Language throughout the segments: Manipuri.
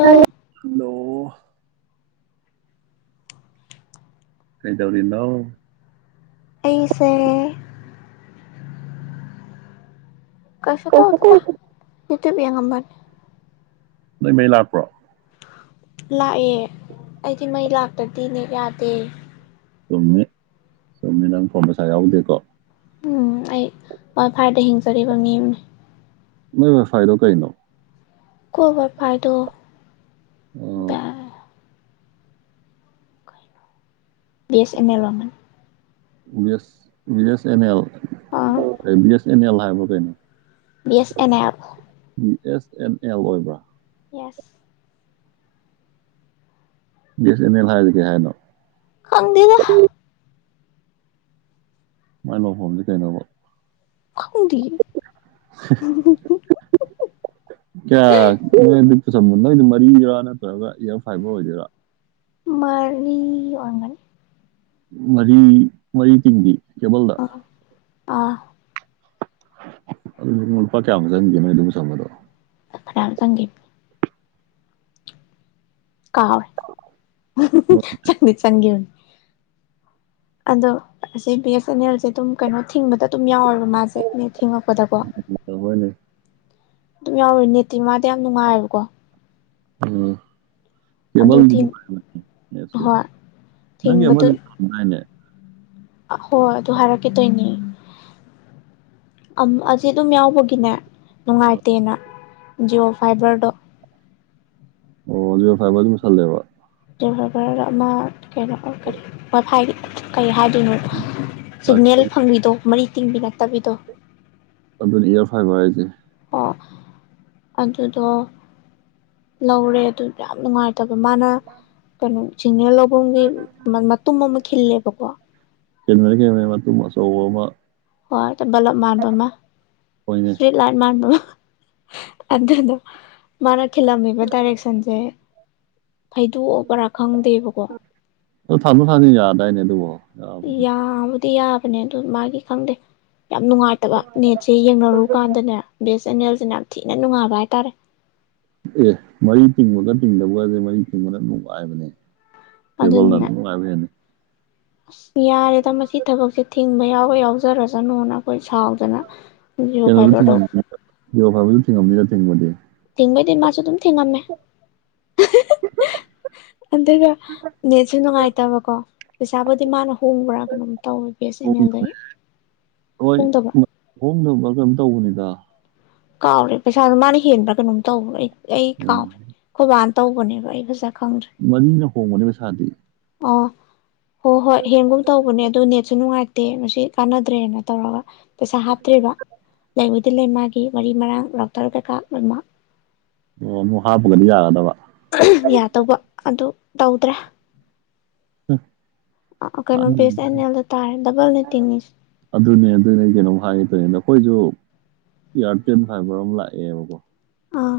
ꯇꯥꯢꯌꯦ ꯍꯂꯣ ꯑꯣ ꯀꯩꯗꯧꯔꯤꯅꯣ ꯑꯩꯁꯦ ꯀꯁꯨ ꯀꯩꯁꯨ ꯇꯧꯗꯦꯗ ꯇꯧꯗꯦ ꯏꯇ꯭ꯌꯨꯞ ꯌꯦꯡꯉꯝꯕꯅꯦ ꯅꯣꯏ ꯃꯩ ꯂꯥꯛꯄ꯭ꯔꯣ ꯂꯥꯛꯑꯦ ꯑꯩꯗꯤ ꯃꯩ ꯂꯥꯛꯇ꯭ꯔꯗꯤ ꯅꯦꯠ ꯌꯥꯗꯦ ꯆꯨꯝꯃꯣ ꯆꯨꯝꯃꯤ ꯅꯪ ꯐꯣꯝ ꯄꯩꯁꯥ ꯌꯥꯎꯗꯦꯀꯣ ꯎꯝ ꯑꯩ ꯋꯥꯢ ꯐꯥꯢꯗ ꯍꯤꯡꯖꯔꯤꯕ ꯃꯤ ꯑꯃꯅꯤ ꯅꯣꯢ ꯋꯥꯢꯐꯥꯏꯗꯣ ꯀꯩ ꯅꯣ ꯈꯣ ꯋꯥꯢꯐꯥꯢꯗꯣ ꯑꯥ ꯗ ꯕꯤ ꯑꯦꯁ ꯑꯦꯟ ꯑꯦꯜ ꯑꯣꯢꯔꯝꯒꯅꯤ S B S N L ꯑꯥ ꯕꯤ ꯑꯦꯁ ꯑꯦꯟ ꯑꯦꯜ ꯍꯥꯏꯕ ꯀꯩꯅꯣ ꯕꯤꯁ N L B S N L ꯑꯣꯏꯕ꯭ꯔꯥ ꯌꯦꯁ ꯕꯥ ꯑꯦꯁ ꯑꯟ ꯑꯜ ꯍꯥꯏꯖꯦ ꯀꯩꯅꯣ ꯈꯪꯗꯦꯗ ꯃꯥꯏ ꯂꯣꯡ ꯐꯣꯝꯖꯦ ꯀꯩꯅꯣꯕ ꯈꯪꯗꯦꯌꯦ ꯀꯌꯥ ꯅꯣꯏꯗ ꯃꯔꯤꯗꯣꯏꯔꯥ ꯅꯠꯇ꯭ꯔꯒ ꯏꯌꯥꯔ ꯐꯥꯏꯕꯔ ꯑꯣꯏꯗꯣꯏꯔꯥ ꯃꯔꯤ ꯐꯣꯢꯔꯝꯒꯅꯤ ꯃꯔꯤ ꯃꯔꯤ ꯇꯤꯡꯗꯤ ꯀꯦꯕꯜꯗ ꯑ ꯑꯗꯨ ꯄꯊꯦ ꯁꯦ ꯃ ꯑꯗꯨꯝꯁꯗꯣ ꯈꯔꯝ ꯆꯪꯒꯦ ꯀꯥꯦ ꯆꯪꯅꯤ ꯆꯥꯡ ꯍꯧ ꯑꯗꯣ ꯑꯁꯤ ꯕꯤ ꯑꯦꯁ ꯑꯦꯟ ꯑꯦꯜꯁꯦ ꯑꯗꯨꯝ ꯀꯩꯅꯣ ꯊꯤꯡꯕꯗ ꯑꯗꯨꯝ ꯌꯥꯎꯋꯦꯕ ꯃꯥꯁꯦ ꯊꯦꯡꯉꯛꯄꯗꯀꯣ ꯍꯣꯏꯅꯦ ꯑꯗꯨꯝ ꯌꯥꯎꯔꯦ ꯦꯇꯤꯃꯥꯗ ꯌꯥꯝ ꯅꯨꯡꯉꯥꯏꯕꯀꯣ ꯎꯝ ꯑꯗꯨ ꯊꯤꯡ ꯀꯦꯕꯜꯁꯦ ꯍꯣꯏ ꯅꯪꯒꯤ ꯑꯃꯏꯅꯦ ꯑ ꯍꯣꯏ ꯑꯗꯨ ꯍꯥꯏꯔꯛꯀꯦꯗꯣꯏꯅꯤ ꯑꯁꯤ ꯑꯗꯨꯝ ꯌꯥꯎꯕꯒꯤꯅꯦ ꯑ ꯅꯨꯡꯉꯥꯏꯇꯦꯅ ꯖꯤꯑꯣ ꯐꯥꯏꯕꯔꯗꯣ ꯑꯣ ꯐ ꯃꯁꯜꯂꯦ ꯒꯕꯔ ꯑꯃ ꯀꯩꯅꯣ ꯀ ꯍꯥꯏ ꯀꯩꯅꯣ ꯁꯤꯒꯅꯦꯜ ꯐꯪꯕꯤꯗꯣ ꯃꯔꯤ ꯇꯤꯡꯕꯤ ꯅꯛꯇꯕꯤꯗꯣ ꯑꯗꯨꯅ ꯏꯌꯥꯔ ꯐꯥꯏꯚ ꯍꯥꯏꯁꯦ ꯑꯗꯨꯗꯣ ꯂꯧꯔꯦ ꯑꯗꯨ ꯌꯥꯝ ꯅꯨꯡꯉꯥꯏꯇꯕ ꯃꯥꯅ ꯀꯩꯅꯣ ꯁꯤꯡꯅꯦ ꯂꯐꯝꯒꯤ ꯃꯇꯨꯝ ꯑꯃ ꯈꯤꯜꯂꯦꯕꯀꯣ ꯆꯦꯟꯅꯔꯦ ꯃꯇꯨꯡ ꯑꯆꯧꯕ ꯑꯃ ꯍꯣꯏ ꯕꯂꯣ ꯃꯔꯕ ꯃꯥ ꯑꯣꯏꯅꯩ ꯁꯔꯤꯠ ꯂꯥꯏꯠ ꯃꯥꯔꯕ ꯑꯗꯨꯗꯗ ꯃꯥꯅ ꯈꯤꯜꯂꯝꯃꯤꯕ ꯗꯥꯏꯔꯦꯛꯁꯟꯁꯦ ꯐꯩꯗꯣꯛꯑꯣꯕꯔꯥ ꯈꯪꯗꯦꯕꯀꯣ ꯊꯥꯟꯗꯣ ꯊꯥꯅꯤꯡꯅꯤ ꯑꯗꯥꯏꯅꯦꯗꯣ ꯌꯥ ꯗꯤ ꯌꯥꯕꯅꯦ ꯑꯗꯨ ꯃꯥꯒꯤ ꯈꯪꯗꯦ ꯌꯥꯝ ꯅꯨꯡꯉꯥꯏꯇꯕ ꯅꯦꯠꯁꯦ ꯌꯦꯡꯅꯔꯨ ꯀꯥꯟꯗꯅꯦ ꯕꯦꯁ ꯆꯦꯅꯦꯦꯜꯁꯤꯅ ꯌꯥꯝ ꯊꯤꯅ ꯅꯨꯡꯉꯥꯏꯕ ꯍꯥꯏꯇꯥꯔꯦ ꯑꯦ ꯃꯔꯤ ꯇꯤꯡꯕꯒ ꯇꯤꯡꯗꯕꯒꯁꯦ ꯃꯔꯤ ꯇꯤꯡꯕꯅ ꯅꯨꯡꯉꯥꯏꯕꯅꯦ ꯄꯕꯣꯗꯅꯤ ꯑꯁ ꯌꯥꯔꯦꯗ ꯃꯁꯤ ꯊꯕꯛꯁꯦ ꯊꯤꯡꯕ ꯌꯥꯎꯋ ꯌꯥꯎꯖꯔꯁꯅꯨꯅ ꯑꯩꯈꯣꯏ ꯁꯥꯎꯗꯅ ꯖꯤꯑꯣ ꯀꯩꯅꯣꯗ ꯐꯥꯏꯕꯔꯗꯣ ꯊꯤꯡꯉꯝꯅꯤꯗ ꯖꯤꯔꯣ ꯐꯥꯏꯚꯁꯨ ꯊꯤꯡꯉꯝꯅꯤꯗ ꯊꯤꯡꯕꯗꯤ ꯊꯦꯡꯕꯩꯗꯤ ꯃꯥꯁꯨ ꯑꯗꯨꯝ ꯊꯦꯡꯉꯝꯃꯦ ꯑꯗꯨꯒ ꯅꯦꯠꯁꯨ ꯅꯨꯡꯉꯥꯏꯇꯕꯀꯣ ꯄꯩꯁꯥꯕꯨꯗꯤ ꯃꯥꯅꯣ ꯍꯣꯡꯕ꯭ꯔꯥ ꯀꯩꯅꯣꯝ ꯇꯧꯋꯦ ꯕꯤ ꯑꯦꯁ ꯑꯦꯟ ꯑꯦꯜꯗꯒꯤ ꯍꯣꯡꯗꯕ꯭ꯔꯥ ꯈ ꯦꯜ ꯀꯝ ꯇꯧꯕꯅꯤꯗ ꯀꯥꯎꯔꯦ ꯄꯩꯁꯥꯗꯣ ꯃꯥꯅ ꯍꯦꯟꯕ꯭ꯔꯥ ꯀꯩꯅꯣꯝ ꯇꯧꯕ꯭ꯔ ꯑꯩ ꯑꯩ ꯀꯥꯎ ꯎꯝ ꯈꯨꯕ ꯋꯥꯥꯟ ꯇꯧꯕꯅꯦꯕ ꯑꯩꯒꯖꯠ ꯃꯅꯤꯅ ꯍꯣꯡꯕꯅꯦ ꯃꯩꯁꯥꯗꯤ ꯍꯣ ꯍꯣꯏ ꯍꯦꯟꯒꯨꯝ ꯇꯧꯕꯅꯦ ꯑꯗꯨꯣ ꯅꯦꯠꯁꯨ ꯉꯥꯏꯇꯦ ꯠꯇꯦ ꯃꯁꯤ ꯀꯥꯟꯅꯗ꯭ꯔꯦꯅ ꯇꯧꯔꯒ ꯄꯩꯁꯥ ꯍꯥꯞꯇ꯭ꯦꯔꯤꯕ ꯂꯩꯕꯨꯗꯤ ꯂꯩ ꯃꯥꯒꯤ ꯋꯥꯔꯤ ꯃꯔꯥꯡ ꯂꯥꯛꯇꯔ ꯀꯀꯥ ꯃꯃꯥ ꯑꯣ ꯅ ꯍꯥꯞꯄꯒꯗꯤ ꯌꯥꯒꯗꯕ ꯌꯥꯗꯧꯕ ꯑꯗꯨ ꯇꯧꯗ꯭ꯔꯦ ꯀꯩꯅꯣ ꯎꯝ ꯕꯦꯁ ꯑꯦꯟ ꯑꯦꯜꯗ ꯇꯥꯔꯦ ꯗꯕꯜ ꯅꯦꯠꯇꯤꯡꯅꯤꯁꯦ ꯑꯗꯨꯅꯦ ꯑꯗꯨꯅꯦ ꯀꯩꯅꯣꯝ ꯍꯥꯏꯉꯦ ꯇꯧꯅ ꯑꯩꯈꯣꯏꯁꯨ ꯏꯌꯥꯔꯇꯦꯟ ꯐꯥꯏꯕꯔ ꯑꯃ ꯂꯥꯛꯑꯦꯕꯀꯣ ꯑꯥ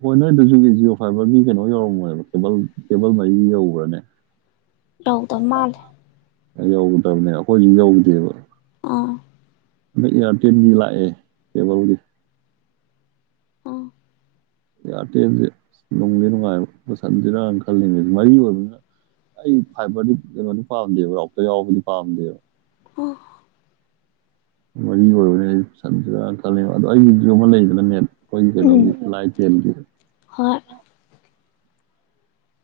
ꯍꯣꯏ ꯅꯣꯏ ꯑꯗꯨꯁꯨꯒꯤ ꯖꯤꯌꯑꯣ ꯐꯥꯏꯚꯔꯒꯤ ꯀꯩꯅꯣ ꯌꯧꯔꯝꯃꯣꯏꯕ ꯀꯦꯕꯜ ꯀꯦꯕꯜ ꯃꯔꯤ ꯌꯧꯕ꯭ꯔꯅꯦ ꯑꯧꯗ ꯃꯥꯂ ꯌꯧꯒꯗꯕꯅꯦ ꯑꯩꯈꯣꯏꯁꯨ ꯌꯧꯈꯤꯗꯦꯕ ꯑꯥ ꯑꯗ ꯏꯌꯥꯔꯇꯦꯜꯒꯤ ꯂꯥꯛꯑꯦ ꯀꯦꯕꯜꯒꯤ ꯑꯥ ꯏꯌꯥꯔꯇꯦꯜꯁꯦ ꯅꯨꯡꯗꯤꯦ ꯅꯨꯡꯉꯥꯏꯕ ꯃꯁꯟꯁꯤꯔꯅ ꯈꯜꯂꯤꯉꯦ ꯃꯔꯤ ꯑꯣꯏꯕꯅꯤꯅ ꯑꯩ ꯐꯥꯏꯕꯔꯗꯤ ꯀꯩꯅꯣꯗꯤ ꯄꯥꯝꯗꯦꯕ ꯔꯥꯎꯇ ꯌꯥꯎꯔꯕꯗꯤ ꯄꯥꯝꯗꯦꯕ ꯑꯣꯐ ꯃꯔꯤꯒꯤ ꯑꯣꯏꯕꯅꯦ ꯑꯩꯟꯅ ꯈꯜꯂꯤꯕ ꯑꯗꯣ ꯑꯩꯒꯤ ꯑꯃ ꯂꯩꯗꯅ ꯅꯦꯠ ꯑꯩꯣꯏꯖꯅ ꯎꯝ ꯂ ꯀꯦꯜꯒ ꯍꯣꯏ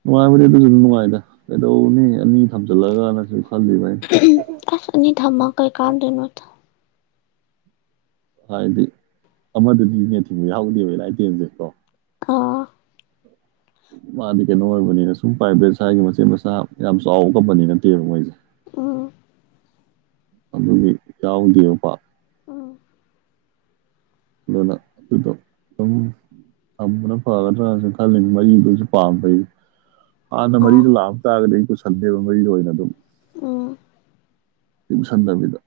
ꯅꯨꯡꯉꯥꯏꯕꯗꯤ ꯑꯗꯨꯁꯨ ꯑꯗꯨ ꯅꯨꯡꯉꯥꯏꯗ ꯀꯩꯗꯧꯅꯤ ꯑꯅꯤ ꯊꯝꯖꯤꯜꯂꯒꯅ ꯑꯁꯅꯤ ꯊꯝꯃ ꯀꯩ ꯀꯥꯟꯗꯅꯣꯠꯇ ꯍꯥꯏꯗꯤ ꯑꯃꯗꯗꯤꯗꯤꯅꯦ ꯊꯤꯡꯕ ꯌꯥꯎꯗꯦꯕ ꯏꯂꯥꯏꯇꯦꯟꯁꯦ ꯀꯣ ꯑꯥ ꯃꯥꯗꯤ ꯀꯩꯅꯣ ꯑꯣꯏꯕꯅꯤꯅ ꯁꯨꯝ ꯄ꯭ꯔꯥꯏꯚꯦꯠ ꯁ꯭ꯋꯥꯏꯒꯤ ꯃꯆꯦꯠ ꯃꯆꯥ ꯌꯥꯝ ꯆꯥꯎꯕ ꯀꯝꯄꯅꯤ ꯅꯠꯇꯦꯕ ꯃꯣꯏꯁꯦ ꯑꯣ ꯑꯗꯨꯗꯤ ꯌꯥꯎꯗꯦꯕꯄꯥ ꯎꯝ ꯑꯗꯨꯅ ꯑꯗꯨꯗꯣ ꯑꯗꯨꯝ ꯊꯝꯕꯅ ꯐꯒꯗ꯭ꯔꯥꯁꯨ ꯈꯜꯂꯤ ꯃꯔꯤꯗꯨꯁꯨ ꯄꯥꯝꯕꯩ ꯍꯥꯟꯅ ꯑꯥ ꯃꯔꯤꯗ ꯂꯥꯞ ꯇ ꯑꯒ ꯂꯩ ꯁꯟꯗꯦꯕ ꯃꯔꯤꯗ ꯑꯣꯏꯅ ꯑꯗꯨꯝ ꯑꯣ ꯁꯟꯗꯔꯕꯤꯗ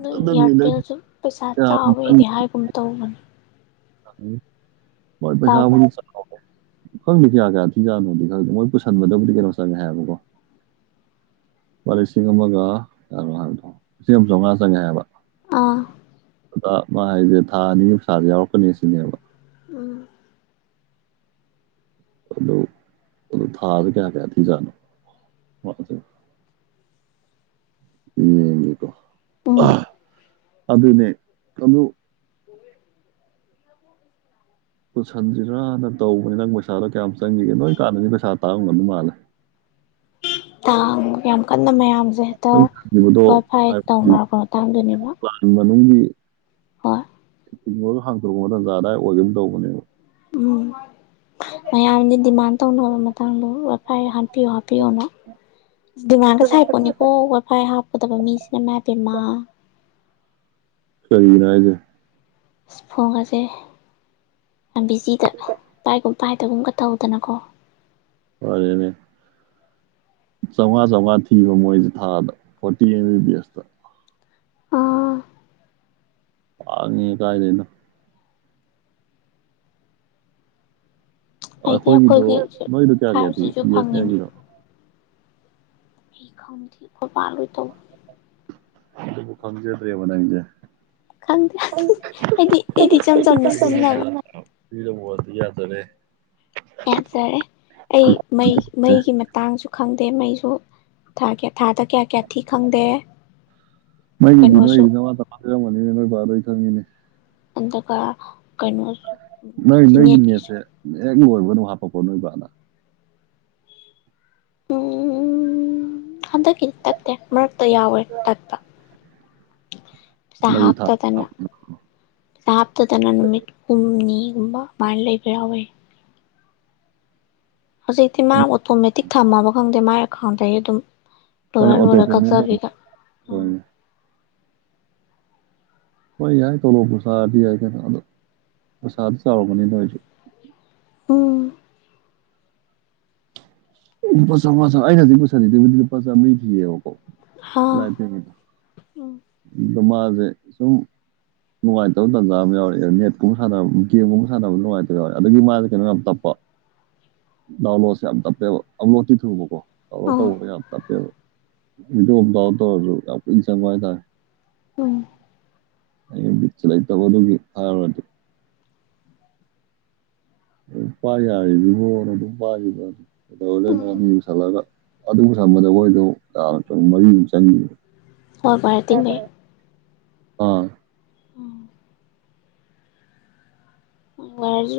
ꯅꯣꯏ ꯅꯪ ꯏꯌꯥꯔꯇꯦꯜꯁꯨ ꯄꯩꯁꯥ ꯀꯌꯥꯝ ꯆꯥꯎꯥꯋꯦꯗꯤ ꯍꯥꯏꯒꯨꯝ ꯇꯧꯕꯅꯤ ꯎꯝ ꯣꯏ ꯄꯩꯁꯥꯕ ꯆꯥꯎꯕ꯭ꯔꯥ ꯈꯪꯗꯦ ꯀꯌꯥ ꯀꯌꯥ ꯊꯤꯖꯥꯠꯅꯣꯗꯤ ꯈꯪꯗꯦ ꯃꯣꯏ ꯄꯨꯁꯟꯕꯗꯕꯨꯗꯤ ꯀꯩꯅꯣ ꯆꯪꯉꯦ ꯍꯥꯏꯕꯀꯣ ꯂꯨꯄꯥ ꯂꯤꯁꯤꯡ ꯑꯃꯒ ꯀꯌꯥꯅꯣ ꯍꯥꯏꯕꯗꯣ ꯂꯤꯁꯤꯡ ꯑꯃ ꯆꯧꯉꯥ ꯆꯪꯉꯦ ꯍꯥꯏꯕ ꯑꯥ ꯑꯗ ꯃꯥ ꯍꯥꯏꯁꯦ ꯊꯥ ꯑꯅꯤ ꯄꯩꯁꯥꯥꯗꯤ ꯌꯥꯎꯔꯛ ꯁꯤꯅꯦꯕ ꯎꯝ ꯑꯗꯨ ꯑꯗꯨ ꯊꯥꯗ ꯀꯌꯥ ꯀꯌꯥ ꯊꯤꯖꯥꯠꯅꯣ [unintelligible] ꯑ ꯎꯝ ꯑꯗꯨꯅꯦ ꯑꯗꯨ ꯄꯨꯁꯟ [unintelligible] ꯇꯧꯕꯅꯤ ꯅꯪ ꯄꯩꯁꯥꯗꯣ ꯀꯌꯥꯝ ꯆꯪꯈꯤꯒꯦ ꯅꯣꯏ ꯀꯥꯟꯗꯗꯤ ꯄꯩꯁꯥ ꯇꯥꯡꯉꯝꯒꯗꯧ ꯃꯥꯜꯂꯦ ꯇꯥꯡ ꯌꯥꯝ ꯀꯟꯅ ꯃꯌꯥꯝ ꯁꯦ ꯍꯦꯛꯇ ꯅꯪ ꯈꯟꯈꯤꯕꯗꯣ ꯋꯥꯏꯐꯥꯏ ꯇꯧꯅꯔꯛꯄ ꯃꯇꯥꯡꯗꯨꯅꯦꯕ ꯅꯣꯏꯒꯤ ꯍꯣꯏ ꯊꯤꯡꯉꯨꯔ ꯍꯥꯡꯇꯣꯔꯛꯄ ꯇꯟꯖꯥ ꯑꯗꯥꯏ ꯑꯣꯏꯒꯤꯒꯨꯝ ꯇꯧꯕꯅꯦꯕ ꯎꯝ ꯃꯌꯥꯝꯗꯤ ꯗꯤꯃꯥꯟ ꯇꯧꯅꯕ ꯃꯇꯥꯡꯗꯣ ꯋꯥꯏꯐꯥꯏ ꯌꯥꯍꯟ ꯍꯥꯞꯄꯤꯌꯣ ꯍꯥꯞꯄꯤꯌꯣꯅ ꯗꯤꯃꯥꯟꯒ ꯁꯥꯏꯄꯣꯠꯅꯤꯀꯣ ꯋꯥꯏ ꯐꯥꯏ ꯍꯥꯞꯀꯗꯕ ꯃꯤꯁꯤꯅ ꯏꯃꯥꯏꯄꯦꯝꯃ ꯀꯩꯒꯤꯅꯣ ꯍꯥꯏꯖꯦ ꯑꯁ ꯐꯣꯟ ꯑꯁꯦ ꯌꯥꯝ ꯕꯤꯖꯤꯗ ꯄꯥꯏꯒꯨꯝ ꯄꯥꯏꯗꯒꯨꯝꯒ ꯇꯧꯗꯅꯀꯣ ꯂꯣꯏꯔꯦꯅꯦ ꯆꯧꯉꯥ ꯆꯧꯉꯥ ꯊꯤꯕ ꯃꯣꯏꯁꯦ ꯊꯥꯗ ꯐꯣꯔꯇꯤ ꯑꯦꯝ ꯗꯦꯁꯇ ꯑꯥ ꯇꯥꯡꯉꯤ ꯀꯥꯏꯗꯩꯅ ꯑꯩꯗꯤ ꯑꯩꯈꯣꯏꯒꯤꯗꯣ ꯑꯩꯈꯣꯏꯒꯤ ꯅꯣꯏꯒꯤꯗꯣ ꯀꯌꯥ ꯀꯌꯥ ꯐꯥꯏꯚ ꯊꯤ ꯖꯤꯁꯨ ꯕꯤ ꯑꯦꯁ ꯑꯦꯟ ꯑꯦꯜ ꯐꯪꯉꯤꯅꯦ ꯒꯤꯗꯣ ꯑꯩ ꯈꯪꯗꯦ ꯈꯣꯏ ꯄꯥꯅ ꯂꯣꯏ ꯇꯧ ꯑꯗꯨꯒꯤ ꯈꯪꯖꯗ꯭ꯔꯦꯕ ꯅꯪꯁꯦ ꯈꯪꯗꯦ ꯑꯩꯗꯤ ꯑꯩꯗꯤ ꯏꯆꯝ ꯆꯝꯅ ꯁꯤꯖꯤꯟꯅꯕ [unintelligible] ꯌꯥꯖꯔꯦ ꯌꯥꯖꯔꯦ ꯑꯩ ꯃꯩ ꯑꯦ ꯃꯩꯒꯤ ꯃꯇꯥꯡꯁꯨ ꯈꯪꯗꯦ ꯃꯩꯁꯨ ꯑꯗꯨ ꯊꯥ ꯀꯌꯥ ꯊꯥꯗ ꯀꯌꯥ ꯀꯌꯥ ꯊꯤ ꯈꯪꯗꯦ ꯃꯩꯒꯤꯗꯤ ꯀꯩꯅꯣꯁꯨ ꯅꯣꯏꯗꯤ ꯙꯃꯥ ꯙꯃꯥ ꯊꯤꯔꯝꯒꯅꯤꯗ ꯅꯣꯏ ꯕꯥꯗꯩ ꯈꯪꯉꯤꯅꯦ [unintelligible] ꯀꯥꯅꯣꯁꯨ ꯅꯣꯏ ꯅꯣꯏꯒꯤ ꯆꯤꯅꯦꯠ ꯀꯤꯁꯨ ꯅꯦꯠꯁꯦ ꯍꯦꯛ ꯂꯣꯏꯕ ꯑꯗꯨꯝ ꯍꯥꯞꯄꯛꯄ꯭ꯔꯣ ꯅꯣꯏ ꯕꯥꯅ ꯎꯝ ꯍꯟꯗꯛ ꯇꯠꯇꯦ ꯃꯔꯛꯇ ꯌꯥꯎꯋꯦ ꯇꯠꯄ ꯄꯩꯁꯥ ꯍꯟꯗꯛꯀꯤ ꯊꯥ ꯍꯥꯞꯇꯗꯅ ꯄꯩꯁꯥ ꯍꯥꯞꯇꯗꯅ ꯅꯨꯃꯤꯠ ꯍꯨꯝꯅꯤ ꯑꯗꯨꯝꯕ ꯃꯥꯥꯟ ꯂꯩꯕ ꯌꯥꯎ ꯋꯦ ꯍꯧꯖꯤꯛꯇꯤ ꯃꯥ ꯑꯣꯇꯣꯃꯦꯇꯤꯛ ꯊꯝꯃꯕ ꯈꯪꯗꯦ ꯃꯥ ꯈꯥꯗꯌꯦ ꯑꯗꯨꯝ ꯍꯣꯏ ꯂꯣꯏꯔ ꯑꯣꯇꯣ ꯂꯣꯏꯔ ꯄꯦꯃ ꯇ ꯀꯛꯆꯕꯤꯒ ꯍꯣꯏ ꯌꯥꯏ ꯇꯣꯂꯣꯑꯣ ꯕꯁꯥꯔꯗꯤ ꯌꯥꯏ ꯀꯩꯅꯣ ꯑꯗꯣ ꯕꯁꯥꯔꯗꯤ ꯆꯥꯎꯔꯔꯕꯅꯤꯅ ꯑꯩꯁꯨ ꯎꯝ ꯎ ꯄꯁ ꯄ ꯑꯩꯅꯗꯤ ꯄꯁꯥ ꯄ ꯃꯤꯃꯤ ꯊ ꯀꯣ ꯍꯥ ꯂꯗ ꯎ ꯎꯝ ꯑꯗꯣ ꯃꯥꯁꯦ ꯁꯨꯝ ꯅꯨꯡꯉꯥꯏꯇꯕ ꯇꯥꯟꯖꯥ ꯑꯃ ꯌꯥꯎꯔꯑꯦ ꯅꯦꯠꯀꯨꯝꯕ ꯁꯥꯟꯅꯕ ꯒꯦꯝꯒꯨꯝꯕ ꯁꯥꯟꯅꯕꯗ ꯅꯨꯡꯉꯥꯏꯇꯕ ꯌꯥꯎꯔꯦ ꯑ ꯑꯗꯨꯗꯒꯤ ꯃꯥꯁꯦ ꯀꯩꯅꯣ ꯌꯥꯝ ꯇꯞꯄ ꯅꯅꯣ ꯑ ꯇꯦ ꯑꯤ ꯑꯥ ꯊꯤꯣ ꯑ ꯄꯨꯁꯪ ꯍꯣꯏꯗ ꯎꯝ ꯆ ꯂꯩ ꯇꯈ ꯇ ꯐꯔ ꯄꯥꯏ ꯌꯥꯔꯤꯕꯗꯨꯕꯣꯅ ꯑꯗꯨꯝ ꯄꯥꯏꯔꯤꯕ ꯀꯩꯗꯧ ꯎꯝ ꯅꯅꯤ ꯄꯨꯁꯜꯂꯒ ꯑꯗꯨꯕꯨꯁꯟꯕꯗꯈꯣꯏꯗꯣ ꯃꯔꯤꯃꯨꯛ ꯆꯪꯈꯤꯕ ꯍꯣꯏ ꯃꯇꯕ ꯑꯥ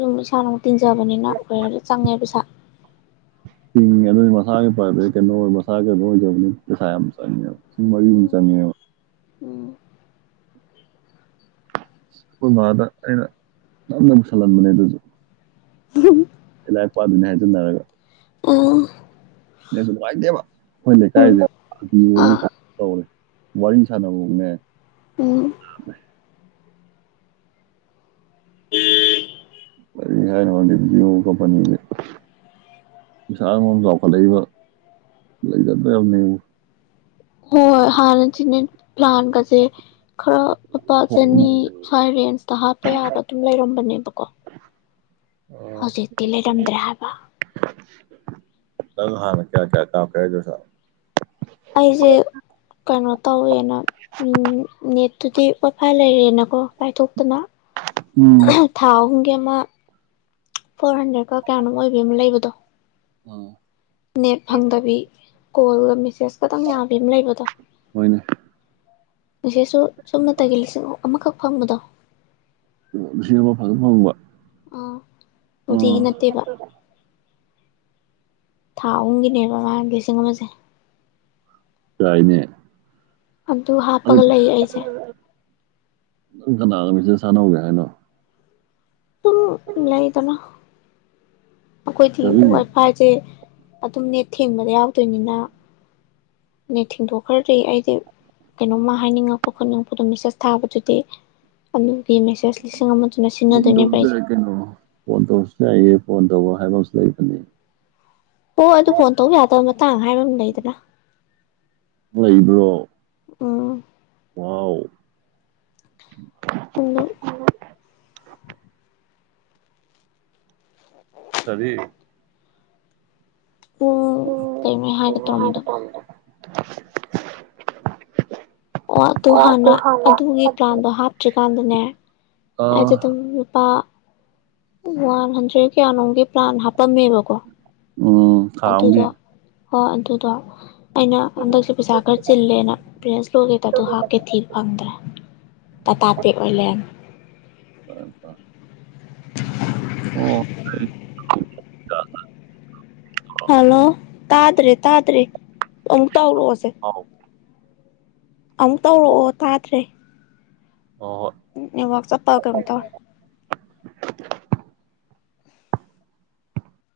ꯨꯝ ꯁꯥꯟ ꯇꯤꯟꯖꯕꯅꯤꯅ ꯀꯈꯋꯔ ꯆꯪꯉꯦ ꯄꯩꯁꯥ ꯆꯤꯡꯉꯦ ꯑꯗꯨ ꯃꯁꯥꯒꯤ ꯀꯩꯅꯣ ꯃꯁꯥ ꯀꯩꯅꯣ ꯑꯣꯏꯗꯕꯅꯤ ꯄꯩꯁꯥ ꯑꯃ ꯆꯪꯉꯦꯕ ꯁꯤ ꯃꯔꯤ ꯑꯃ ꯎꯝ ꯆꯪꯉꯦꯕ ꯎꯝ ꯑꯩꯈꯣꯏꯚꯗ ꯑꯩꯅ ꯅꯝꯅ ꯃꯨꯁꯜꯍꯟꯕꯅꯦ ꯑꯗꯨꯁꯨ ꯏꯂ ꯄꯗꯅ ꯍꯥꯏ ꯆꯟꯅꯔꯒ ꯎꯝ ꯅꯁꯨꯉꯥꯏꯇꯦꯕ ꯑꯩꯈꯣꯏ ꯂꯩꯀꯥꯏꯁꯦ ꯑꯥ ꯇꯧꯔꯦ ꯋꯥꯔꯤ ꯁꯥꯟꯅꯕꯅꯦ ꯎꯝ ꯀꯔꯤ ꯍꯥꯏꯅꯗꯤ ꯚꯑꯣ ꯀꯝꯄꯅꯤꯁꯦ ꯄꯩꯁꯥ ꯑꯃ ꯆꯥꯎꯈꯠꯂꯛꯏꯕ ꯂꯩꯒꯗ꯭ꯔꯕꯅꯦꯕꯨ ꯍꯣꯏ ꯍꯣꯏ ꯍꯥꯟꯅ ꯁꯤꯤꯅꯦ ꯄ꯭ꯂꯥꯟꯒꯁꯦ ꯈꯔ ꯂꯨꯄꯥ ꯆꯅꯤ ꯁ꯭ꯋꯥꯏ ꯔꯦꯟꯖꯇ ꯍꯥꯠꯄ ꯌꯥꯕ ꯑꯗꯨꯝ ꯂꯩꯔꯝ ꯐꯅꯦꯕꯀꯣ ꯍꯧꯖꯤꯛ ꯇꯤ ꯂꯩꯔꯝꯗ꯭ꯔꯦ ꯍꯥꯏꯕ ꯅ ꯍꯥꯟꯅ ꯀꯌꯥ ꯀꯌꯥ ꯀꯥ ꯀꯩꯗ ꯁꯥ ꯑꯩꯁꯦ ꯀꯩꯅꯣ ꯇꯧꯋꯦꯅ ꯅꯦꯠꯇꯨꯗꯤ ꯋꯥꯏꯐꯥꯏ ꯂꯩꯔꯦꯅꯀꯣ ꯄꯥꯏꯊꯣꯛ ꯏꯅ ꯎꯝ ꯊꯥ ꯦꯝ ꯐꯣꯔ ꯍꯟꯗ꯭ꯔꯦꯠ ꯀ ꯀꯌꯥꯅꯣ ꯑꯣꯏꯕꯤꯕ ꯑꯃ ꯂꯩꯕꯗꯣ ꯑꯣ ꯅꯦ ꯐꯪꯗꯕꯤ ꯀꯣꯜ ꯁ ꯈꯇꯪ ꯌꯥꯕꯤ ꯑꯃ ꯂꯩꯕꯗꯣ ꯍꯣꯏꯅꯦ ꯉꯦꯁꯨ ꯁꯨꯞꯅꯇꯒꯤ ꯂꯤꯁꯤꯡ ꯑꯃꯈꯛ ꯐꯪꯕꯗꯣ ꯐ ꯐꯪꯉꯕ ꯑꯥ ꯑꯣ ꯅꯨꯡꯇꯤꯒꯤ ꯅꯠꯇꯦꯕ ꯊꯥ ꯑꯍꯨꯝꯒꯤꯅꯦ ꯃꯃꯥꯡꯒꯤ ꯂꯤꯁꯤꯡ ꯑꯃꯁꯦ ꯀꯥꯏꯅꯦ ꯑꯗꯨ ꯍꯥꯞꯄꯒ ꯂꯩ ꯑꯩꯁꯦ ꯅꯪ ꯀꯅꯥꯒ ꯃꯤꯁꯤꯗ ꯁꯥꯟꯅꯧꯒꯦ ꯍꯥꯏꯅꯣ ꯑꯗꯨꯝ ꯂꯩꯗꯅ ꯑꯩꯈꯣꯏꯗꯤ ꯀꯔꯤ? ꯋꯥꯏꯐꯥꯏꯁꯦ ꯑꯗꯨꯝ ꯅꯦꯠ ꯊꯦꯡꯕꯗ ꯌꯥꯎꯗꯣꯏꯅꯤꯅ ꯅꯦꯠ ꯊꯦꯡꯗꯣꯛꯈ꯭ꯔꯗꯤ ꯑꯩꯗꯤ ꯀꯩꯅꯣꯝꯃ ꯍꯥꯏꯅꯤꯡꯉꯛꯄ ꯈꯣꯠꯅꯤꯡꯉꯛꯄꯗꯣ ꯃꯦꯁꯦꯁ ꯊꯥꯕꯗꯨꯗꯤ ꯑꯗꯨꯒꯤ ꯃꯦꯁꯦꯖ ꯂꯤꯁꯤꯡ ꯑꯃ ꯍ ꯇꯁꯨ ꯍꯥꯏ ꯀꯣ ꯐ ꯇꯁ ꯍꯥꯏꯌꯦꯦ ꯐꯣꯟ ꯇꯧꯕ ꯍꯥꯏꯕ ꯑꯃꯁꯨ ꯂꯩꯕꯅꯤ ꯑꯣꯣꯏ ꯑꯗꯨ ꯐꯣꯟ ꯇꯧꯕ ꯌꯥꯗꯕ ꯃꯇꯥꯡ ꯍꯥꯏꯕ ꯑꯃ ꯂꯩꯗꯅ ꯂꯩꯕ꯭ꯔꯣ ꯎꯝ ꯋꯥꯎ ꯄꯨ ꯑ ꯑꯗꯤ ꯎꯝ ꯀꯩꯃ ꯍꯥꯏꯒ ꯇꯔꯝꯗꯕ [unintelligible] ꯑꯣ ꯑꯗꯨ ꯍꯥꯟꯅ ꯑꯗꯨꯒꯤ ꯄ꯭ꯂꯥꯟꯗꯣ ꯍꯥꯞꯇ꯭ꯔꯤꯀꯥꯟꯗꯅꯦ ꯑꯥ ꯑꯗꯗꯨꯝ ꯂꯨꯄꯥ ꯋꯥꯟ ꯍꯟꯗ꯭ꯔꯦꯠ ꯀꯌꯥꯅꯣꯝꯒꯤ ꯄ꯭ꯂꯥꯟ ꯍꯥꯞ ꯄꯝꯃꯦꯕꯀꯣ ꯎꯝ ꯊꯥꯎꯝꯒꯤ ꯑꯣ ꯑꯗꯨꯗꯣ ꯑꯩꯅ ꯍꯟꯗꯛꯁꯦ ꯄꯩꯁꯥ ꯈꯔ ꯆꯤꯜꯂꯦꯅ ꯄ꯭ꯔꯦꯁ ꯂꯣꯀꯦꯠꯇꯗꯣ ꯍꯥꯞꯀꯦ ꯊꯤꯕ ꯐꯪꯗ꯭ꯔꯦ꯫ ꯇꯥꯇꯥꯇꯦꯛ ꯑꯣꯏꯂꯦꯟ ꯐꯔꯦ ꯐꯔ ꯑꯣ ꯍꯜꯂꯣ ꯇꯥꯗ꯭ꯔꯤ ꯇꯥꯗ꯭ꯔꯤ ꯇꯧꯔꯛꯑꯣꯁꯦ ꯑꯃꯨꯛ ꯇꯧꯔꯛꯑꯣ ꯇꯥꯗ꯭ꯔꯦ ꯍꯣꯏ ꯅ ꯋꯥ ꯆꯄ ꯀ꯭ꯔꯝ ꯇ